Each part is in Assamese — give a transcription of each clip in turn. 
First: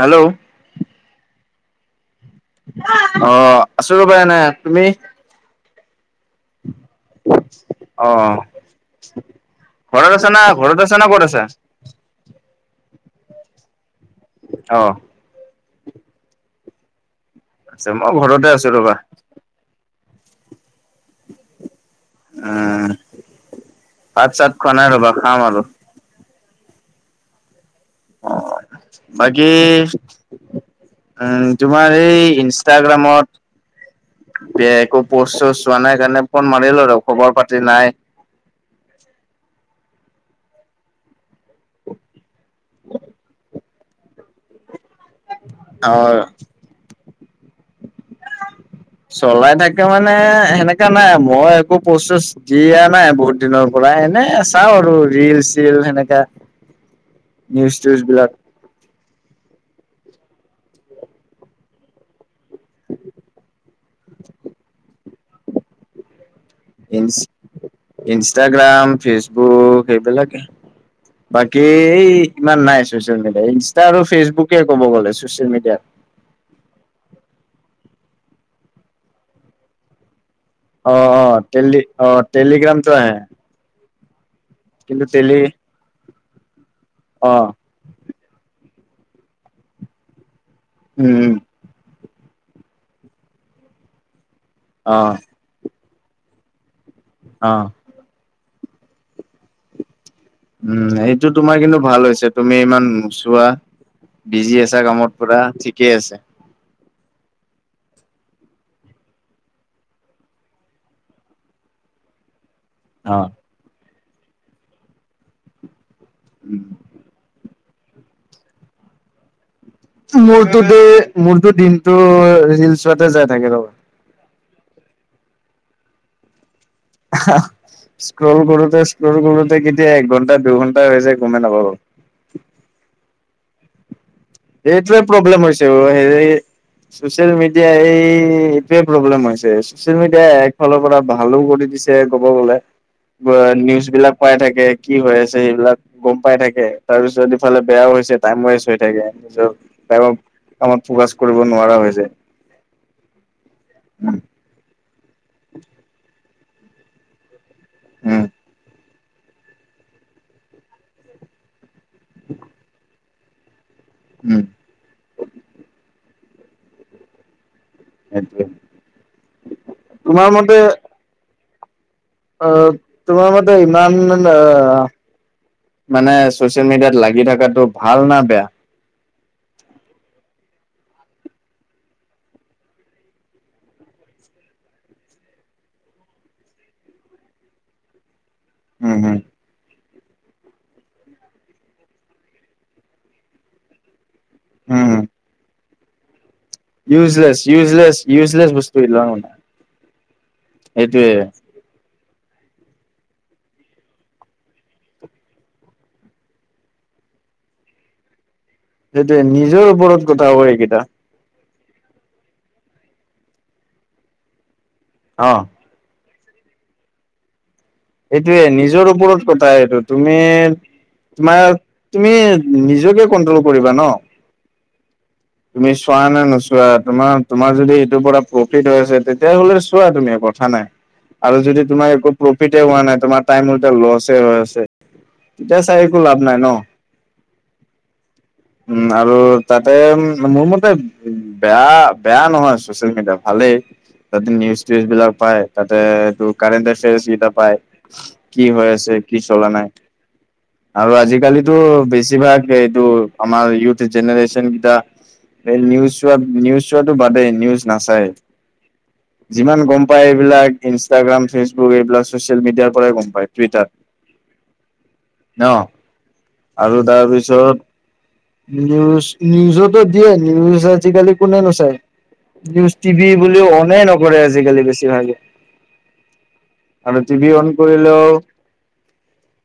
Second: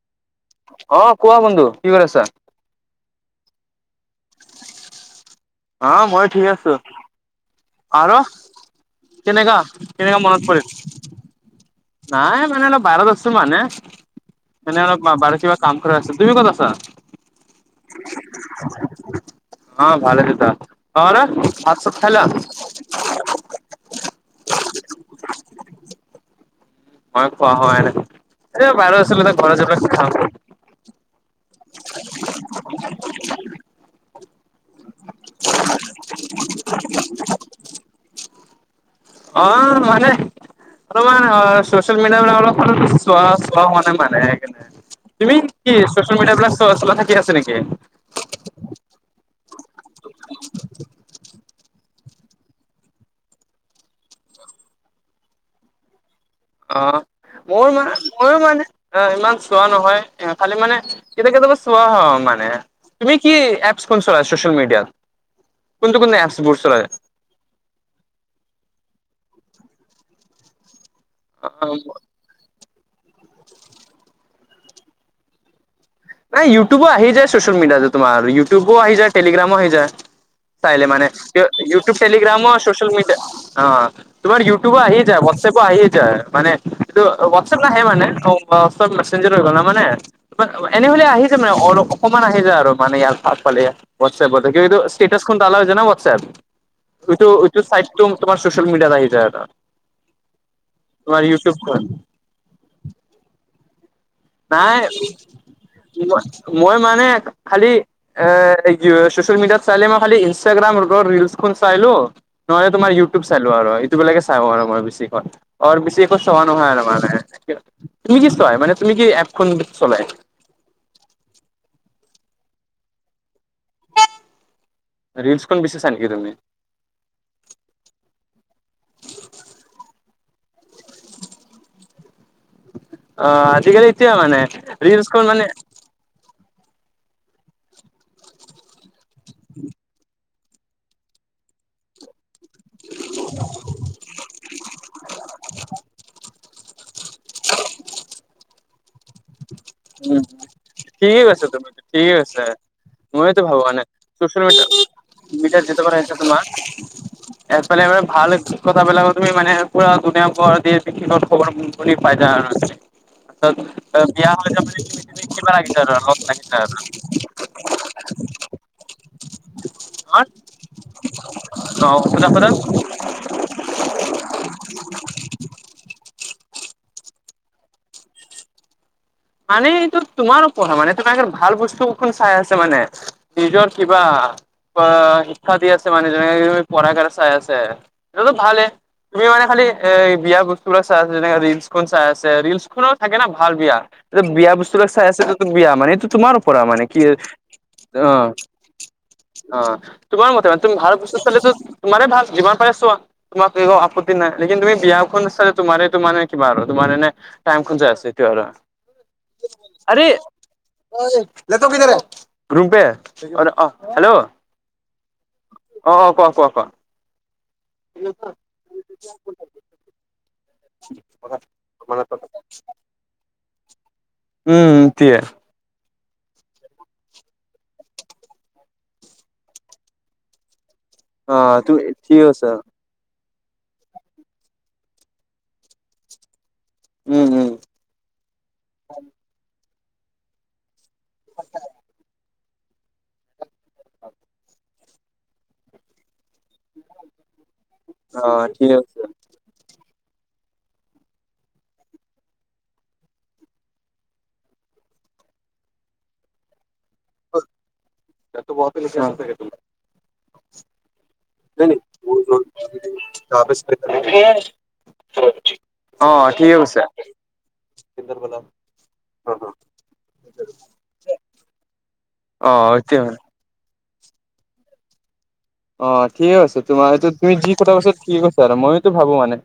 হেল্ল'! অ কোৱা বন্ধু কি কৰিছা? অ আছো ৰ'বা এনে তুমি? অ মই ঠিক আছো। অ আৰু কেনেকা ঘৰত কেনেকা আছা না মনত ঘৰত আছা না পৰিল। ক'ত আছা নাই মানে অলপ বাহিৰত আছো মানে, অ মানে অলপ বাহিৰত কিবা কাম কৰিব আছো তুমি ক ক'ত আছা? ছে- মই ঘৰতে আছোঁ ৰবা। অ ভালে দেউতা। [unintelligible] ভাত-চাত খালা? ভাত-চাত খোৱা নাই ৰবা। খাম আৰু। মই খোৱা হোৱাই নাই। অ এই বাহিৰত আছিলোঁ বাকী এই [unintelligible] উম, তোমাৰ এই ইনষ্টাগ্ৰামত এয়া একো পষ্ট-চষ্ট হোৱা নাই কাৰণে, ফোন মাৰিলো আৰু। খবৰ পাতি নাই। অ' মানে অলপমান অ'- ছচিয়েল মিডিয়াবিলাক অলপ মানে চোৱা- চোৱা হোৱা নাই মানে, সেইকাৰণে। তুমি কি অ ছচিয়েল মিডিয়াবিলাক চ- চলাই থাকি আছে নেকি? চলাই থাকে পোষ্ট-চষ্ট দিয়া নাই বহুত দিনৰ পৰা। এনে চাওঁ আৰু, ৰিল-চিল সেনেকা। অ' মোৰ নিউজ চিউজ মা- মোৰ মানে অ' ইমান চ চোৱা নহয়। এ খালি মানে, কেতি- কেতিয়াবা চোৱা হয় মানে। তুমি কি এপছ্খন চলা ছচিয়েল মিডিয়াত? কোনটো কোন এপছ্ ইনষ্- ইনষ্টাগ্ৰাম, ফেচবুক সেইবিলাকে বাকী এই ইমান নাই ছচিয়েল মিডিয়া। ইনষ্টা আৰু ফেচবুকে ক'ব গ'লে ছচিয়েল মিডিয়াত। নাই, ইউটিউবো আহি যায় ছচিয়েল মিডিয়াতে তোমাৰ। ইউটিউবো আহি যায়, টেলিগ্ৰামো আহি যায়। চাইলে মানে। অ', অ', টেলি ইউটিউব অ', টেলিগ্ৰামো টেলিগ্ৰামটো ছ'চিয়েল আহে মিডিয়া অ' তোমাৰ ইউটিউবো আহিয়ে কিন্তু যায় টেলি হোৱাটছএপো আহিয়ে যায় মানে এইটো অ', হোৱাটছএপ নাহে মানে চব মেচেঞ্জাৰ হৈ গ'ল না মানে এনেহলে উম, আহি য মানে অলপ অসম আহি যায় আৰু মানে ইয়াৰ [unintelligible] হোৱাটছএপতে। কিন্তু অ', ষ্টেটাছখন তালা হৈছে না হোৱাটছএপ। টো টো অ', চাইটটো তোমাৰ ছচিয়েল মিডিয়াত আহি যায় এটা। উম, এইটো তোমাৰ কিন্তু ভাল হৈছে। তুমি ইমান নোচোৱা। বিজি আছা কামত পুৰা? ঠিকেই আছে মই মই মান মানে খালি এ- য়ো- ছচিয়েল মিডিয়াত চাইলে মই খালি ইনষ্টাগ্ৰাম আৰু ধৰা ৰিলছখন চাইলো নহলে তোমাৰ ইউটিউব অ'। চাইলও আৰু ইটো বিলাকে চাও আৰু মই বিশেষ আৰু বিশেষ তো চোৱা নহয় আৰু মানে। তুমি কি চোৱা? মানে তুমি কি এপখন চলায়? তোদে মোৰতো দিনটো ৰিল চোৱাতে যাই থাকে ৰবা। ৰিলছখন বেছি চাইনেকে তুমি? আহ স্ক্ৰল কৰোঁতে - স্ক্ৰল কৰোঁতে কেতিয়া এক ঘণ্টা দুঘন্টা হৈ যায়, গমে নাপাওঁ। [inaudible] অ' আজিকালি এতিয়া মানে এইটোৱে ৰিলচখন প্ৰব্লেম মানে হৈছে অ' হেৰি ছচিয়েল মিডিয়াই এই, এইটোৱে প্ৰব্লেম হৈছে। ছচিয়েল মিডিয়া এ ফালৰ পৰা ভালো কৰি দিছে কব গলে। নিউজ বিলাক পাই থাকে কি হৈ আছে সেইবিলাক গম পাই থাকে। তাৰপিছত ইফালে বেয়াও হৈছে, টাইম ৱেষ্ট হৈ থাকে। তাৰপাছত তাৰ- উম কামত ফ'কাছ ঠিকেই কৰিব কৈছা তুমি নোৱাৰা হৈ ঠিকেই যায়। কৈছা মইতো ভাবা নাই। ছচিয়েল মিডিয়াটো [unintelligible] তোমাৰ এফালেব ভাল ঠিক কথা বিলাক মানে পুৰা ধুনীয়া ভৰ দদিশ খবৰ শুনি ফাইদা আছে ত ত বিয়া হৈ‌ সেইটোৱে যাক বুলি তুমি তুমি কিবা ‌আহিছি ধৰা লাগ লাগি। [unintelligible] সেইটোৱে। তোমাৰ মতে‌ অ' সোধা অ সোধা তোমাৰ মতে ইমান - মানে ছচিয়েল মিডিয়াত লাগি থাকাটো ভাল না বেয়া? মানে এইটো তোমাৰ পঢ়া মানে তোমাৰ ভাল বস্তুখন চাই আছে মানে। নিজৰ কিবা অ' শিক্ষা দি আছে মানে, যেনেকে তুমি পঢ়া [unintelligible] চাই আছে। এইটো ভালে। উম উম উম তুমি মানে খালি এ বিয়া বস্তুবিলাক চাই আছে যেনে ৰিলচখন চাই আছে ৰিলচ খনো থাকে ন ভাল বিয়া। এই বিয়া বস্তুবিলাক চাই আছে ত বিয়া মান এইটো তোমাৰ পৰা মানে কি ইউচলেছ ইউচলেছ অ' ইউচলেছ বস্তুবিলাক অনা অ তোমাৰ মতে মানে তুমি ভালত বস্তু চালে টো তোমাৰ ভাল যিমান পাৰে চোৱা তোমাক এনেও আপত্তি নাই লেকিন তুমি বিয়াখন চাগে তোমাৰে তো মানে কিবা আৰু। মানে এনে টাইমখন যায় আছে এতিয়া আৰু। সেইটোৱে নিজৰ ওপৰত আৰে কথা সেইকেইটা [unintelligible] অ হেল্ল' অহ অ কোৱা কোৱা কোৱা? এইটোৱে, নিজৰ ওপৰত কথা এইটো। তুমি কোৱা তোমাৰ- তুমি নিজকে কন্ট্ৰল কৰিবা ন'? উম', তিয়ে। তুমি চোৱা নে নোচোৱা? তোমাৰ- তোমাৰ যদি এইটোৰ পৰা প্ৰফিট হৈ আছে, তেতিয়াহলে চোৱা তুমি। কথা নাই। অ আৰু যদি তুমি তোমাৰ একো ঠিক প্ৰ আছে নাই, তোমাৰ টাইম উল্টা লছ হে হৈ আছে, তেতিয়া চাই একো লাভ নাই ন'? উম উম উম, আৰু তাতে মোৰ মতে উম বেয়া- বেয়া নহয় ছচিয়েল মেডিয়া ভালে। তাতে নিউজ-তিউজবিলাক পায়, তাতে তোৰ কাৰেণ্ট এফেৰ্ছ কিটা পায়। অ কি হৈ ঠিক আছে, কি চলা নাই। আৰু আজিকালিতো বেছিভাগ এইটো আমাৰ ইউথ জেনেৰেছনকিটা সে নিউজ চোৱাত নিউজ চোৱাটো বাদেই, নিউজ নাচায়ে। অ যিমান গম পায় এইবিলাক ইনছ্ ষ্টাগ্ৰাম, ফেচবুক এইবিলাক ছ'চিয়েল মিডিয়াৰ পৰাই গম পায়। টুইটাৰ অ', ঠিকে আৰু কৈছা তাৰপিছত নিউজ- নিউজতো দিয়ে। নিউজ আজিকালি কোনেনো চায়? অ নিউজ এতিয়া টিভি বুলি অ'নেই নকৰে, আজিকালি বেছিভাগে। অ', ঠিকে কৈছে। আৰু তোমাৰ তো টিভি তুমি অন যি কথা কৈছা, কৰিলেও ঠিক কৈছা আৰু মইও এটো ভাবো মানে।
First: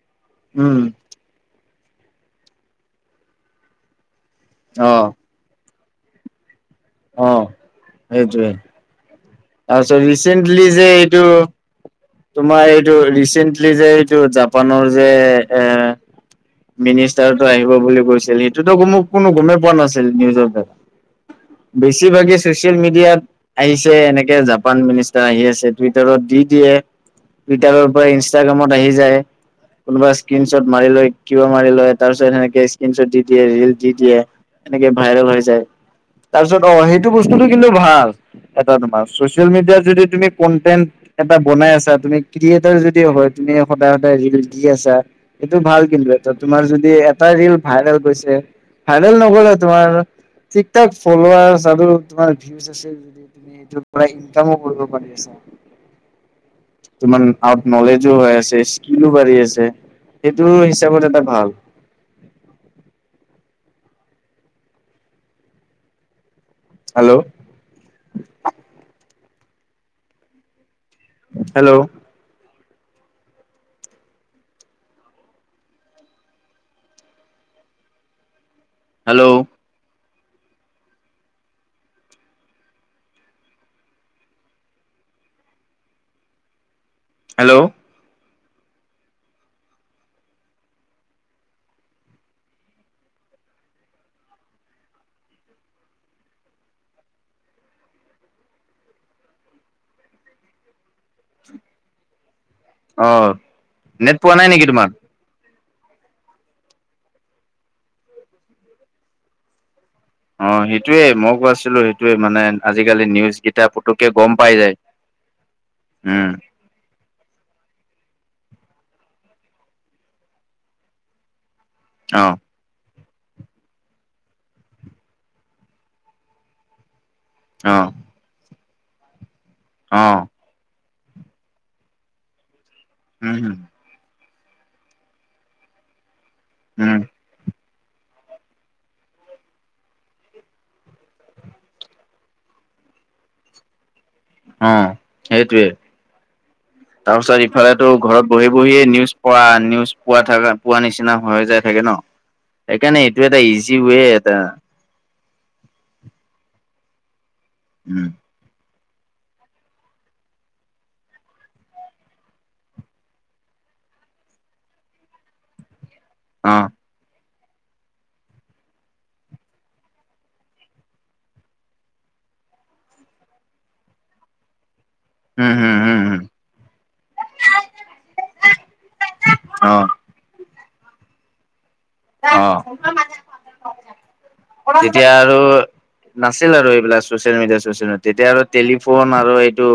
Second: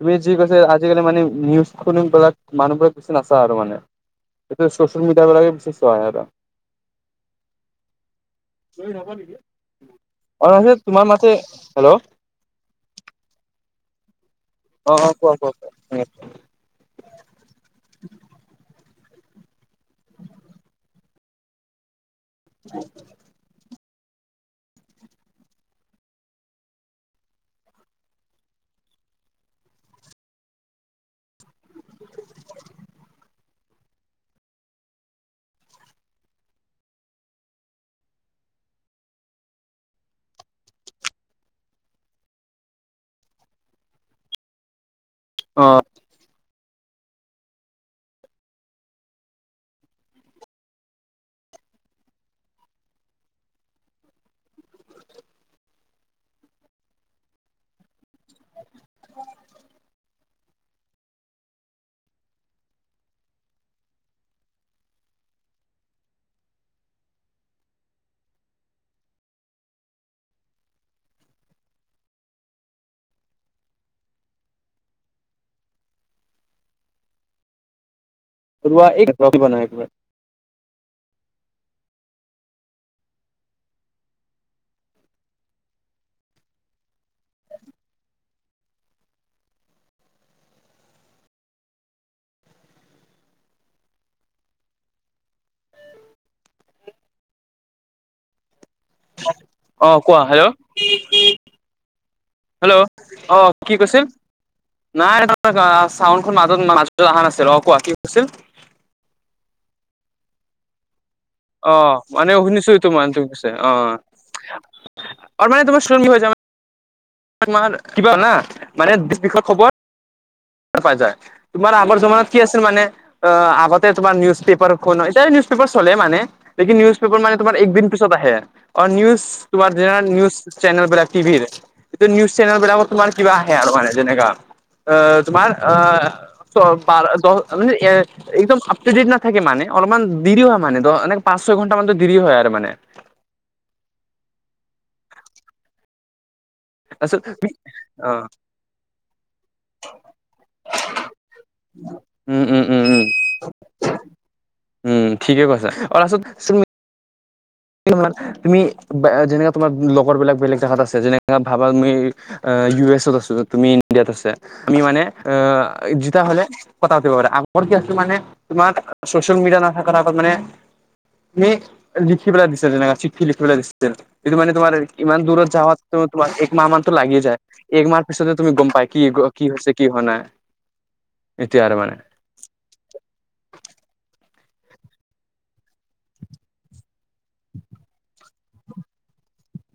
তুমি যি কৈছা উম আজিকালি মানে নিউজ [unintelligible] শুনি বিলাক মানুহবিলাক বেছি নাচায় আৰু মানে। সেইটো অ ছচিয়েল মিডিয়াবিলাকে বেছি চোৱা হয় আৰু। অ', সেইটোৱে। তাৰপিছত অ ৰিচেন্টলি যে তোমাৰ এইটো, মাতে হেল্ল' অ তোমাৰ এইটো ৰিচেণ্ট লি যে এইটো জাপানৰ অ যে কোৱা কোৱা এ কোৱা মিনিষ্টাৰটো আহিব বুলি কৈছিল। সেইটোতো মোক কোনো গমেই পোৱা নাছিল, নিউজৰ দ্বাৰা। বেছিভাগে ছচিয়েল মিডিয়াত আহি ছে এনেকে জাপান মিনিষ্টাৰ আহি আছে, টুইটাৰত দি দিয়ে। টুইটাৰৰ পৰা ইনষ্টাগ্ৰামত আহি যায়। কোনোবা স্ক্ৰীনশ্বট মাৰি লৈ কিবা মাৰি লয়। তাৰ পিছত সেনেকে স্ক্ৰনশ্বট দি দিয়ে, ৰিল দি দিয়ে। সেনেকে ভাইৰেল হৈ যায়। তাৰপিছত অ' সেইটো বস্তুটো কিন্তু ভাল, এটা তোমাৰ। ছচিয়েল মিডিয়াত যদি তুমি কন্টেণ্ট এটা বনাই আছা, তুমি ক্ৰিয়েটাৰ যদি হয়, তুমি সদায় - সদায় ৰিল দি আছা এইটো ভাল কিন্তু। এটা তোমাৰ যদি এটা ৰিল ভাইৰেল গৈছে, ভাইৰেল নগ'লেও তোমাৰ ঠিক-ঠাক ফল্লোৱাৰছ আৰু তোমাৰ ভিউ'ছ আছে যদি, তুমি এইটোৰ পৰা ইনকামো কৰিব পাৰি আছা। তোমাৰ অ'- নলে জো হৈ আছে, স্কিলো বাঢ়ি আছে। সেইটো [unintelligible] লে এটা ভাল। হেল্ল'? হেল্ল'? Hello [unintelligible] hello? অ', কোৱা, হেল্ল'? হেল্ল'? অ, কি কৈছিল? নেট পোৱা নাই নেকি তোমাৰ নাই চাউড মাজত-মাজত অহা নাছিল অ', কোৱা, কি কৈছিল? অ', সেইটোৱে মই অ কৈছিলো সেইটোৱে মানে শুনিছো তোমাৰ আজিকালি নিউজ কৈছে কিতাপ অ পুতকে গম পাই যায়। আৰু মানে তোমাৰ কি হৈ উম জানা? কিবা হ না মানে খবৰ পাই যায়। তোমাৰ আগৰ অ জমনাত কি আছিল মানে অ', আগতে তোমাৰ নিউজ পেপাৰ এতিয়াও নিউজ পেপাৰ চলেই মানে, লেকিন নিউজ মানে তোমাৰ এক অ দিন পিছত আহে। অ', নিউজ তোমাৰ অ নিউজ চেনেল বিলাক টিভিৰ এই নিউজ চেনেল বিলাকত তোমাৰ কিবা আহে উম আৰু মানে যেনেকা তোমাৰ অ, উম বাৰ, দহ মান একদম আপটু ডেট না থাকে মান অলপমান দেৰি হয় মান মানে পাঁচ ছয় ঘণ্টাৰ মান দৰি হয় আৰু। মানে অ সেইটোৱে। তাৰপিছত তাৰ পিছত ইফালেতো অ ঘৰত বহি বহিয়ে নিউজ প নিউজ পোৱা থকা পোৱা নিচিনা হৈ যায় থাকে ন? উম উম উম উম সেইকাৰণে এইটো এটা ইজি ৱে এটা। উম ঠিকে কৈছা। আৰু আচত- কি উম তুমি যেনে তোমাৰ লগৰ বিলাক বেলেগ জেগাত আছে, যেনে ভাবা তমি ইউ এছত আছো তুমি ইয়াত আছা। তুমি মানে জিতা হলে অ কথা পাৰা। মোৰ কি আছো মানে তোমাৰ চচিয়েল মিডিয়া নাথাক আগত মানে তুমি লিখিবেল দিছিলে, চিঠি লিখিবেল দিছিল। যদিটো মানে তোমাৰ ইমান দূৰত উম হম যাৱাত হম হম তোমাৰ এক মাহ মানতো লাগে যায়। এক মাহৰ পিছতে তুমি গম পাই কি কি হৈছে অ কি। হয় নাই? এতিয়া আৰু মানে অ তেতিয়া আৰু নাছিল আৰু এইবিলাক চচিয়েল মিডিয়া চচিয়েল মিডিয়া, তেতিয়া আৰু টেলিফোন আৰু এইটো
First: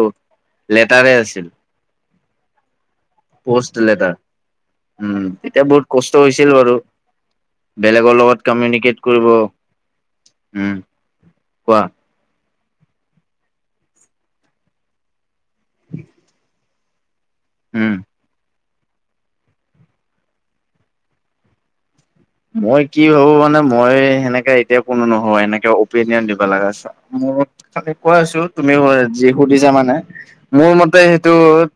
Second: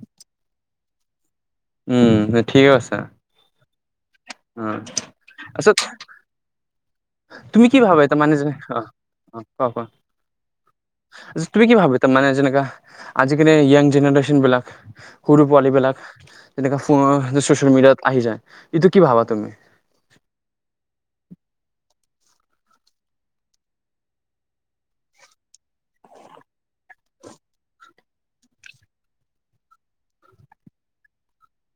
লেটাৰে আছিল। উম ঠিক কৈছা। Post letter. অ উম এতিয়া আচ্ছা বহুত কষ্ট হৈছিল বাৰু। তুমি কি ভাবা বেলেগৰ এটা ত মানে লগত অ কমিউনিকেট কৰিব অ কোৱা কোৱা। উম, তুমি কি কোৱা ভাবি তাৰ মানে যেনেকা আজিকালি য়াং জেনেৰেশ্যন বিলাক সৰু পোৱালী বিলাক যেনেকা ফ- চচিয়েল উম। মিডিয়াত আহি যায়, এইটো কি ভাবা তুমি? মই কি ভাবো মানে মই সেনেকা এতিয়া কোনো নহয়, এনেকে অপিনিয়ন দিব লগা আ- কোৱা আছো। তুমি যি সুধিছা মানে মোৰ মতে সেইটো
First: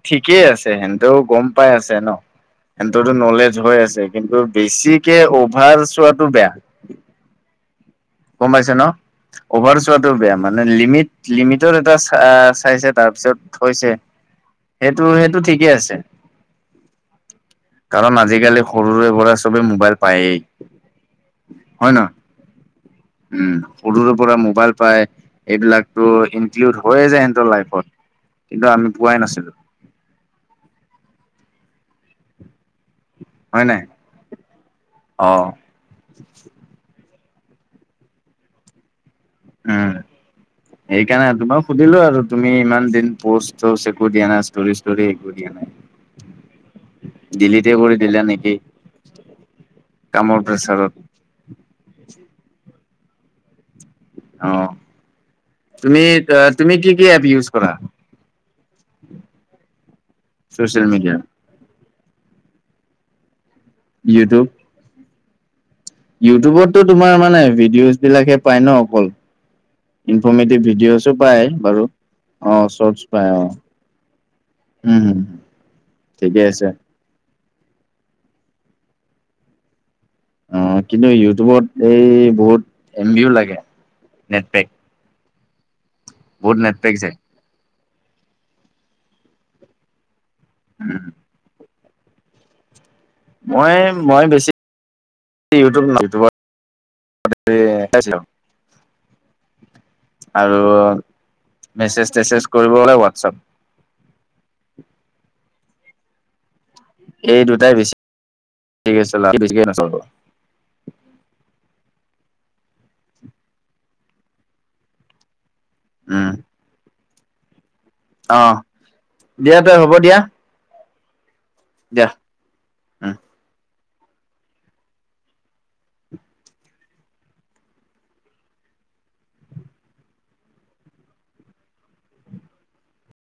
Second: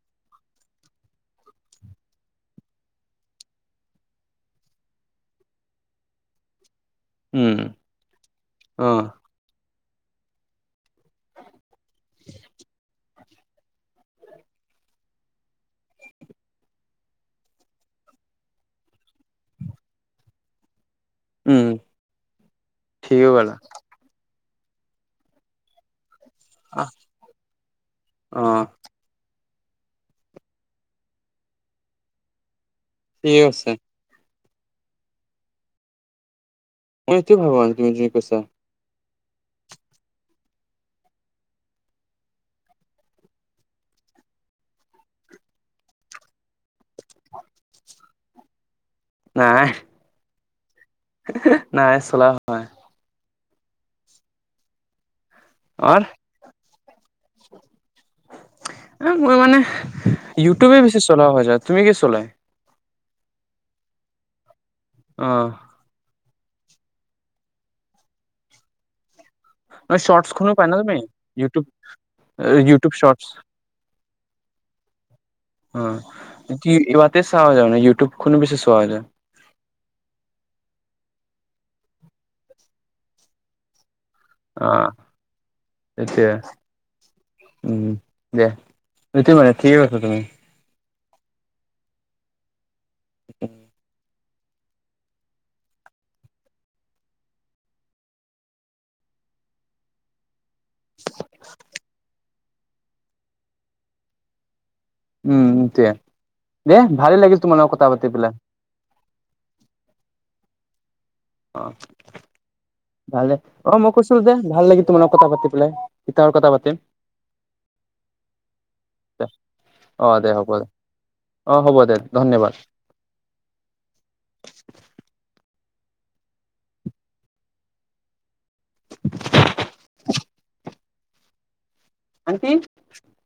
ঠিকেই আছে। সেইটোও গম পাই আছে ন সিহতেটো নলেজ হৈ আছে। কিন্তু বেছি অভাৰ চোৱাটো বেয়া উম। গম পাইছে ন? অ অভাৰ টো বেয়া মানে। লিমিট লিমিটৰ এটা চ চাইছে তাৰপিছত থৈছে। সেইটো সেইটো ঠিকেই আছে। কাৰণ আজিকালি সৰুৰেপৰা চবেই মোবাইল পায়েই। উম হয় ন ঠিকে উম। ক'লা পৰা মোবাইল পায় এইবিলাকতো ইনক্লুড হৈয়ে যায় সিহতৰ লাইফত, অ কিন্তু আমি পোৱাই নাছিলো। ঠিক আছে। অহ। অ তেওঁটো ভগৱান তুমি যি কৈছা। উম সেইকাৰণে তোমাক সুধিলো আৰু তুমি ইমান দিন পষ্ট -চষ্ট একো দিয়া নাই ষ্টৰি - ষ্টৰি একো দিয়া নাই। দিলিতে কৰি দিলা নেকি? নাই। কামৰ প্ৰেছাৰত [unintelligible] নাই চলা হয়। অহ, অৰ তুমি -তুমি, কি -কি এপ ইউজ কৰা? ই মই মানে ইউটিউবে চচিয়েল বেছি মিডিয়া চলোৱা হৈ যায়। তুমি কি চলাই? ইউটিউব অহ ইউটিউবততো তোমাৰ মানে ভিডিঅ'জ বিলাকে পায় ন' অকল। নহয় শৰ্টছ খনো ইনফৰমেটিভ পাই ন তুমি ভিডিঅ'ছো পায় ইউটিউব বাৰু অহ ইউটিউব চৰ্টছ শৰ্টছ পায় অহ। উম অহ, ঠিকে আছে ইবাতে চাৱা যায়, মানে ইউটিউবখনো বেছি চোৱা যায়। অ' কিন্তু ইউটিউবত এই বহুত এম বিও লাগে, নেটপেক। অ সেইটোৱে বহুত নেটপেক যায়। উম দিয়া। এইটো মানে ঠিকে কৈছ তুমি। উ। মই, মই বেছ ইউটুব ইউটুবত [unintelligible] [unintelligible] ত' মেছেজ তেছেজ কৰিব হ'লে হোৱাটছাপ। উম সেটোৱে। দে ভালে লাগিল এই তোমাৰ দুটাই কথা বেছি পাতি পেলাই। বেছিকে নচলাব অ, ভাল এ। অ মই কৈছিলো যে ভাল লাগিল‌ তোমাৰ লগত কথা পাতি। [unintelligible] কথা পাতিম। অহ দিয়া তে হ'ব অ দিয়া। দে হ'ব দে অ' হ'ব দে দিয়া ধন্যবাদ। উম [inaudible] আন্টি।